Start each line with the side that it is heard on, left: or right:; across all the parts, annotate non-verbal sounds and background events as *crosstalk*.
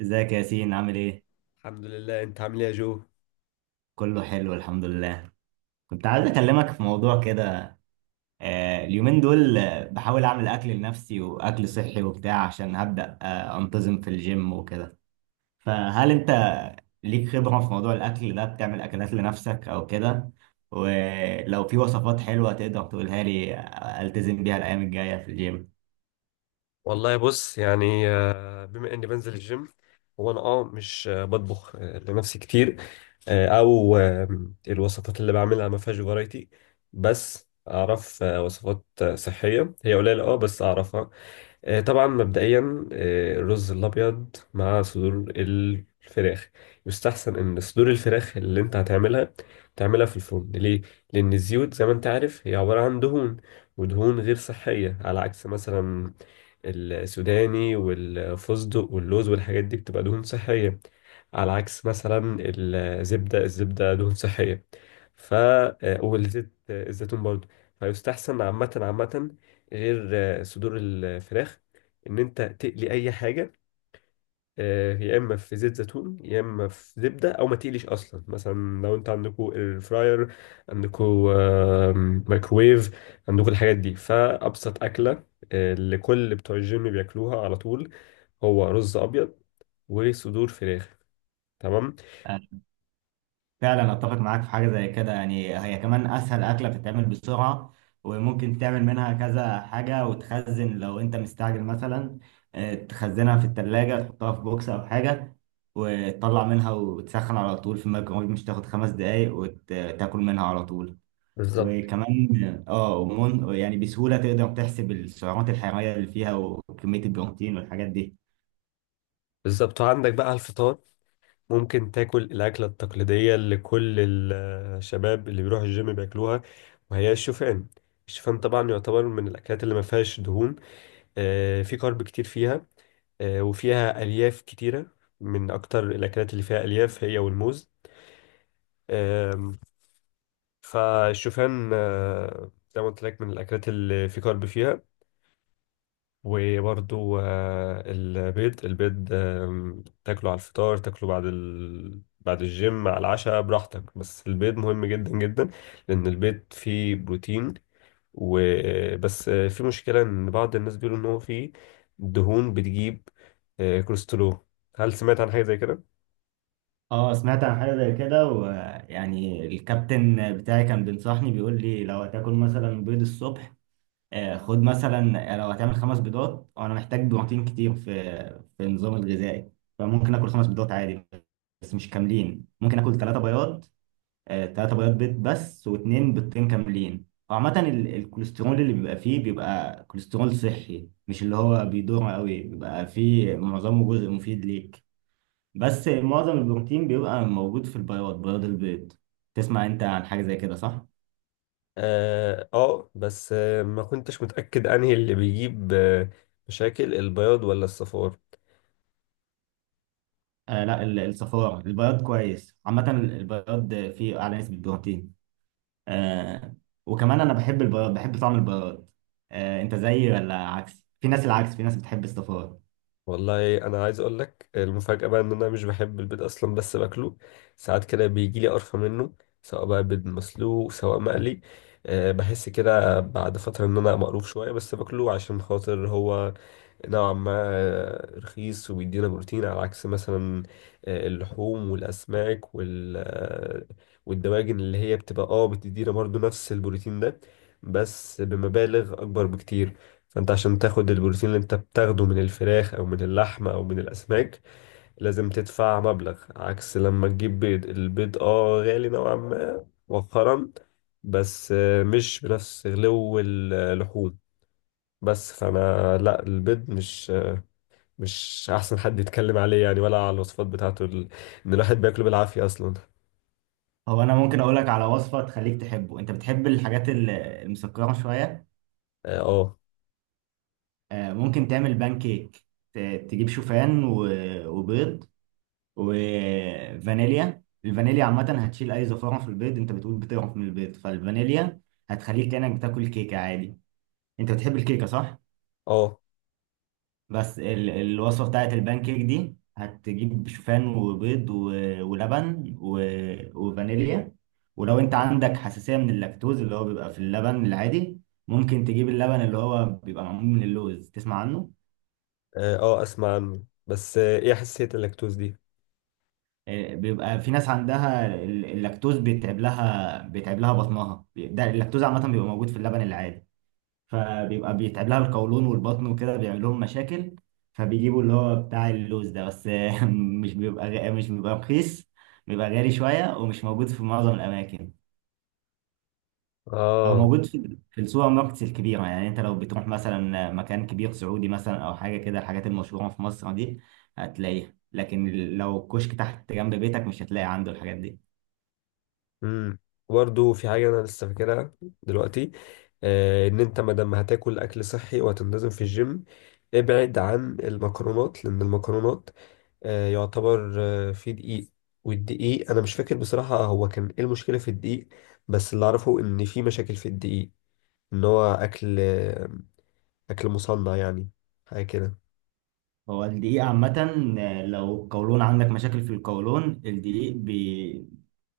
right: ازيك يا ياسين، عامل ايه؟
left: الحمد لله، انت عامل ايه يا جو؟
right: كله حلو، الحمد لله. كنت عايز اكلمك في موضوع كده. اليومين دول بحاول اعمل اكل لنفسي واكل صحي وبتاع عشان هبدأ انتظم في الجيم وكده. فهل انت ليك خبرة في موضوع الاكل ده؟ بتعمل اكلات لنفسك او كده؟ ولو في وصفات حلوة تقدر تقولها لي التزم بيها الايام الجاية في الجيم.
left: والله بص يعني، بما اني بنزل الجيم، هو انا مش بطبخ لنفسي كتير. او الوصفات اللي بعملها ما فيهاش فرايتي. بس اعرف وصفات صحية، هي قليلة بس اعرفها. طبعا مبدئيا، الرز الابيض مع صدور الفراخ. يستحسن ان صدور الفراخ اللي انت هتعملها، تعملها في الفرن، ليه؟ لان الزيوت زي ما انت عارف هي عباره عن دهون، ودهون غير صحيه، على عكس مثلا السوداني والفستق واللوز والحاجات دي بتبقى دهون صحيه. على عكس مثلا الزبده دهون صحيه. ف آه، والزيت الزيتون برضه. فيستحسن عامه عامه، غير صدور الفراخ، ان انت تقلي اي حاجه، يا اما في زيت زيتون يا اما في زبده، او ما تقليش اصلا مثلا. لو انت عندكوا الفراير، عندكوا آه، مايكرويف، عندكوا الحاجات دي، فابسط اكله اللي كل بتوع الجيم بياكلوها على طول، هو رز ابيض وصدور فراخ. تمام.
right: فعلا اتفق معاك في حاجه زي كده، يعني هي كمان اسهل اكله، بتتعمل بسرعه وممكن تعمل منها كذا حاجه وتخزن لو انت مستعجل مثلا. تخزنها في التلاجة، تحطها في بوكس او حاجه وتطلع منها وتسخن على طول في الميكرويف، مش تاخد خمس دقايق وتاكل منها على طول.
left: بالظبط.
right: وكمان ومن يعني بسهوله تقدر تحسب السعرات الحراريه اللي فيها وكميه البروتين والحاجات دي.
left: بالظبط، وعندك بقى الفطار. ممكن تاكل الأكلة التقليدية اللي كل الشباب اللي بيروحوا الجيم بياكلوها، وهي الشوفان. الشوفان طبعا يعتبر من الأكلات اللي ما فيهاش دهون. في كارب كتير فيها، وفيها ألياف كتيرة، من أكتر الأكلات اللي فيها ألياف هي والموز. آم، فالشوفان زي ما قلت لك من الأكلات اللي في كارب فيها. وبرضو البيض تاكله على الفطار، تاكله بعد بعد الجيم على العشاء براحتك، بس البيض مهم جدا جدا. لأن البيض فيه بروتين، وبس في مشكلة إن بعض الناس بيقولوا إن هو فيه دهون بتجيب كوليسترول. هل سمعت عن حاجة زي كده؟
right: اه، سمعت عن حاجة زي كده، ويعني الكابتن بتاعي كان بينصحني بيقول لي لو هتاكل مثلا بيض الصبح خد مثلا لو هتعمل خمس بيضات وانا محتاج بروتين كتير في النظام الغذائي، فممكن اكل خمس بيضات عادي، بس مش كاملين. ممكن اكل ثلاثة بياض ثلاثة بياض بيض بس، واثنين بيضتين كاملين. وعامة الكوليسترول اللي بيبقى فيه بيبقى كوليسترول صحي، مش اللي هو بيدور قوي، بيبقى فيه معظمه جزء مفيد ليك. بس معظم البروتين بيبقى موجود في البياض، بياض البيض. تسمع انت عن حاجة زي كده صح؟
left: اه، بس ما كنتش متأكد انهي اللي بيجيب مشاكل، البياض ولا الصفار.
right: آه لا، ال- الصفار البياض كويس. عامة البياض فيه أعلى نسبة بروتين. آه وكمان أنا بحب البياض، بحب طعم البياض. أنت زيي ولا عكس؟ في ناس العكس، في ناس بتحب الصفار.
left: والله انا عايز اقول لك المفاجاه بقى، ان انا مش بحب البيض اصلا بس باكله. ساعات كده بيجي لي قرفه منه، سواء بقى بيض مسلوق سواء مقلي. أه، بحس كده بعد فتره ان انا مقروف شويه، بس باكله عشان خاطر هو نوعا ما رخيص وبيدينا بروتين. على عكس مثلا اللحوم والأسماك والدواجن اللي هي بتبقى بتدينا برضو نفس البروتين ده، بس بمبالغ أكبر بكتير. فأنت عشان تاخد البروتين اللي أنت بتاخده من الفراخ أو من اللحم أو من الأسماك، لازم تدفع مبلغ، عكس لما تجيب بيض. البيض غالي نوعا ما مؤخرا، بس مش بنفس غلو اللحوم. بس فانا، لا، البيض مش احسن حد يتكلم عليه يعني، ولا على الوصفات بتاعته، ان الواحد بياكله بالعافية اصلا.
right: هو أنا ممكن أقول لك على وصفة تخليك تحبه. أنت بتحب الحاجات المسكرة شوية؟
left: اه، اه،
right: ممكن تعمل بان كيك. تجيب شوفان وبيض وفانيليا. الفانيليا عامة هتشيل أي زفارة في البيض، أنت بتقول بتقرف من البيض، فالفانيليا هتخليك كأنك بتاكل كيكة عادي. أنت بتحب الكيكة صح؟
left: اه،
right: بس الوصفة بتاعت البان كيك دي هتجيب شوفان وبيض ولبن وفانيليا. ولو أنت عندك حساسية من اللاكتوز، اللي هو بيبقى في اللبن العادي، ممكن تجيب اللبن اللي هو بيبقى معمول من اللوز. تسمع عنه؟
left: اه، اسمع عنه، بس ايه حساسية اللاكتوز دي؟
right: بيبقى في ناس عندها اللاكتوز بيتعب لها، بطنها. ده اللاكتوز عامة بيبقى موجود في اللبن العادي، فبيبقى بيتعب لها القولون والبطن وكده بيعمل لهم مشاكل. فبيجيبوا اللي هو بتاع اللوز ده، بس *laughs* مش بيبقى رخيص. بيبقى غالي شوية ومش موجود في معظم الأماكن. هو
left: اه.
right: موجود في السوبر ماركتس الكبيرة، يعني أنت لو بتروح مثلا مكان كبير سعودي مثلا أو حاجة كده، الحاجات المشهورة في مصر دي هتلاقيها. لكن لو الكشك تحت جنب بيتك مش هتلاقي عنده الحاجات دي.
left: امم برضه في حاجة انا لسه فاكرها دلوقتي. آه، ان انت ما دام هتاكل اكل صحي وهتنتظم في الجيم، ابعد عن المكرونات، لان المكرونات يعتبر فيه دقيق. والدقيق، انا مش فاكر بصراحة هو كان ايه المشكلة في الدقيق، بس اللي اعرفه ان في مشاكل في الدقيق اللي هو أكل، أكل مصنع يعني، حاجة كده.
right: هو الدقيق عامة لو القولون عندك مشاكل في القولون، الدقيق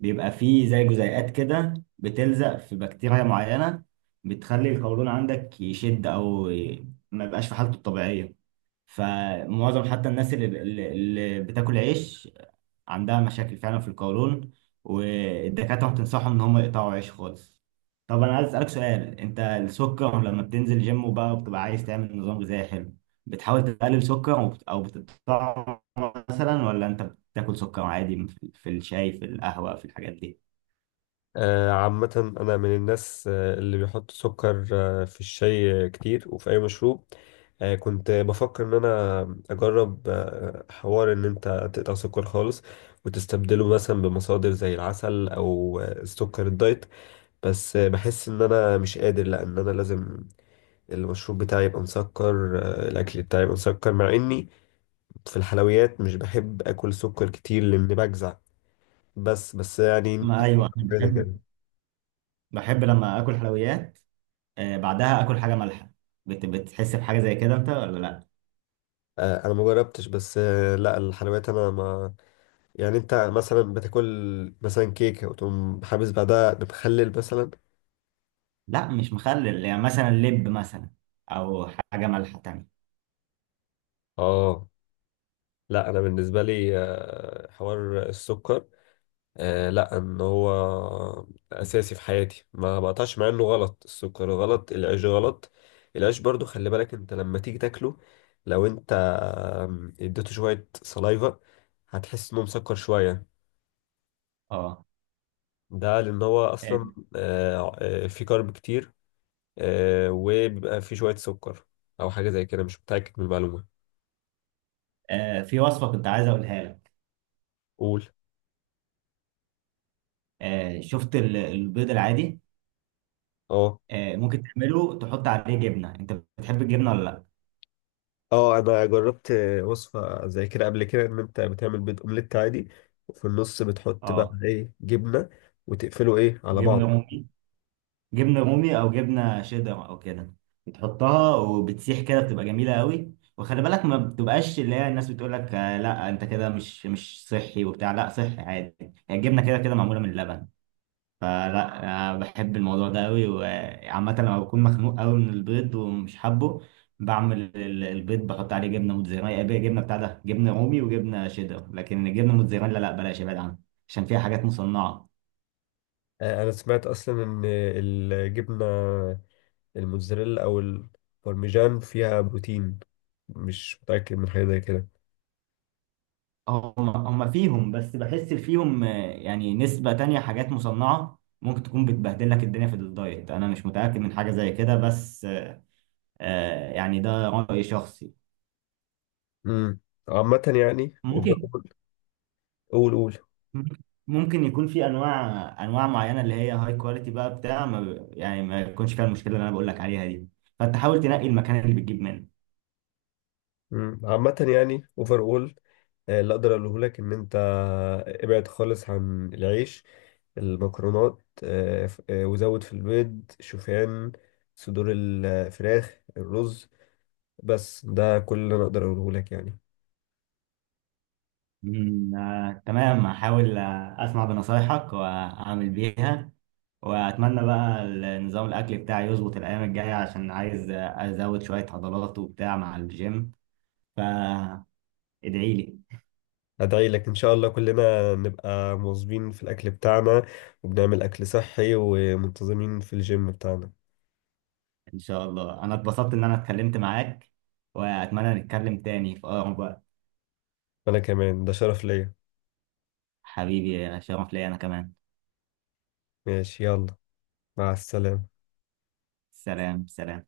right: بيبقى فيه زي جزيئات كده بتلزق في بكتيريا معينة بتخلي القولون عندك يشد أو ما يبقاش في حالته الطبيعية. فمعظم حتى الناس اللي بتاكل عيش عندها مشاكل فعلا في القولون، والدكاترة بتنصحهم إن هم يقطعوا عيش خالص. طب أنا عايز أسألك سؤال. أنت السكر لما بتنزل جيم وبقى وبتبقى عايز تعمل نظام غذائي حلو، بتحاول تقلل سكر أو بتقطعه مثلا، ولا أنت بتاكل سكر عادي في الشاي في القهوة في الحاجات دي؟
left: عامة أنا من الناس اللي بيحط سكر في الشاي كتير، وفي أي مشروب. كنت بفكر إن أنا أجرب حوار إن أنت تقطع سكر خالص، وتستبدله مثلا بمصادر زي العسل أو السكر الدايت. بس بحس إن أنا مش قادر، لأ، إن أنا لازم المشروب بتاعي يبقى مسكر، الأكل بتاعي يبقى مسكر، مع إني في الحلويات مش بحب اكل سكر كتير لان بجزع. بس يعني
right: ما أيوه، أنا
left: كده
right: بحب.
left: كده.
right: بحب لما آكل حلويات بعدها آكل حاجة مالحة. بتحس بحاجة زي كده أنت ولا لأ؟
left: انا ما جربتش، بس لا الحلويات انا ما، يعني انت مثلا بتاكل مثلا كيكه وتقوم حابس بعدها بمخلل مثلا؟
right: لأ، مش مخلل، يعني مثلا لب مثلا، أو حاجة مالحة تانية.
left: اه، لا، انا بالنسبه لي حوار السكر لا، ان هو اساسي في حياتي، ما بقطعش، مع انه غلط، السكر غلط العيش غلط. العيش برضو، خلي بالك انت لما تيجي تاكله لو انت اديته شويه سلايفا، هتحس انه مسكر شويه.
right: اه،
left: ده لأن هو
right: آه،
left: أصلا فيه كارب كتير، وبيبقى فيه شوية سكر، أو حاجة زي كده، مش متأكد من المعلومة.
right: في وصفة كنت عايز أقولها لك.
left: قول.
right: شفت البيض العادي؟
left: اه،
right: ممكن تعمله تحط عليه جبنة. أنت بتحب الجبنة ولا لأ؟
left: اه، انا جربت وصفة زي كده قبل كده، ان انت بتعمل بيض اومليت عادي وفي النص بتحط بقى
right: أه،
left: ايه، جبنة، وتقفله ايه على
right: جبنة
left: بعض.
right: رومي. جبنة رومي أو جبنة شيدر أو كده، بتحطها وبتسيح كده، بتبقى جميلة قوي. وخلي بالك، ما بتبقاش اللي هي الناس بتقول لك لا أنت كده مش، صحي وبتاع، لا صحي عادي. هي الجبنة كده كده معمولة من اللبن، فلا، أنا بحب الموضوع ده قوي. وعامة لما بكون مخنوق قوي من البيض ومش حابه، بعمل البيض بحط عليه جبنة موتزاريلا. بقى جبنة بتاع ده جبنة رومي وجبنة شيدر، لكن الجبنة موتزاريلا لا، بلاش ابعد عنها عشان فيها حاجات مصنعة.
left: انا سمعت اصلا ان الجبنة الموتزاريلا او البارميجان فيها بروتين، مش متأكد من حاجة زي كده.
right: هم فيهم، بس بحس فيهم يعني نسبة تانية حاجات مصنعة ممكن تكون بتبهدل لك الدنيا في الدايت. انا مش متأكد من حاجة زي كده، بس يعني ده رأي شخصي.
left: امم عامة يعني
right: ممكن،
left: قول، قول.
right: ممكن يكون في انواع، انواع معينه اللي هي هاي كواليتي بقى، بتاع ما ب- يعني ما يكونش فيها المشكله اللي انا بقول لك عليها دي. فانت حاول تنقي المكان اللي بتجيب منه.
left: مم. عامة يعني اوفر اول اللي اقدر اقوله لك ان انت ابعد خالص عن العيش، المكرونات، وزود في البيض، شوفان، صدور الفراخ، الرز، بس ده كل اللي انا اقدر اقوله لك يعني.
right: تمام. هحاول اسمع بنصايحك واعمل بيها، واتمنى بقى نظام الاكل بتاعي يظبط الايام الجايه عشان عايز ازود شويه عضلات وبتاع مع الجيم. فادعي لي.
left: ادعي لك ان شاء الله كلنا نبقى مواظبين في الاكل بتاعنا، وبنعمل اكل صحي، ومنتظمين في الجيم بتاعنا.
right: ان شاء الله، انا اتبسطت ان انا اتكلمت معاك، واتمنى نتكلم تاني في اقرب وقت.
left: انا كمان، ده شرف ليا.
right: حبيبي، يا شرف ليا انا كمان.
left: ماشي، يلا، مع السلامة.
right: سلام، سلام.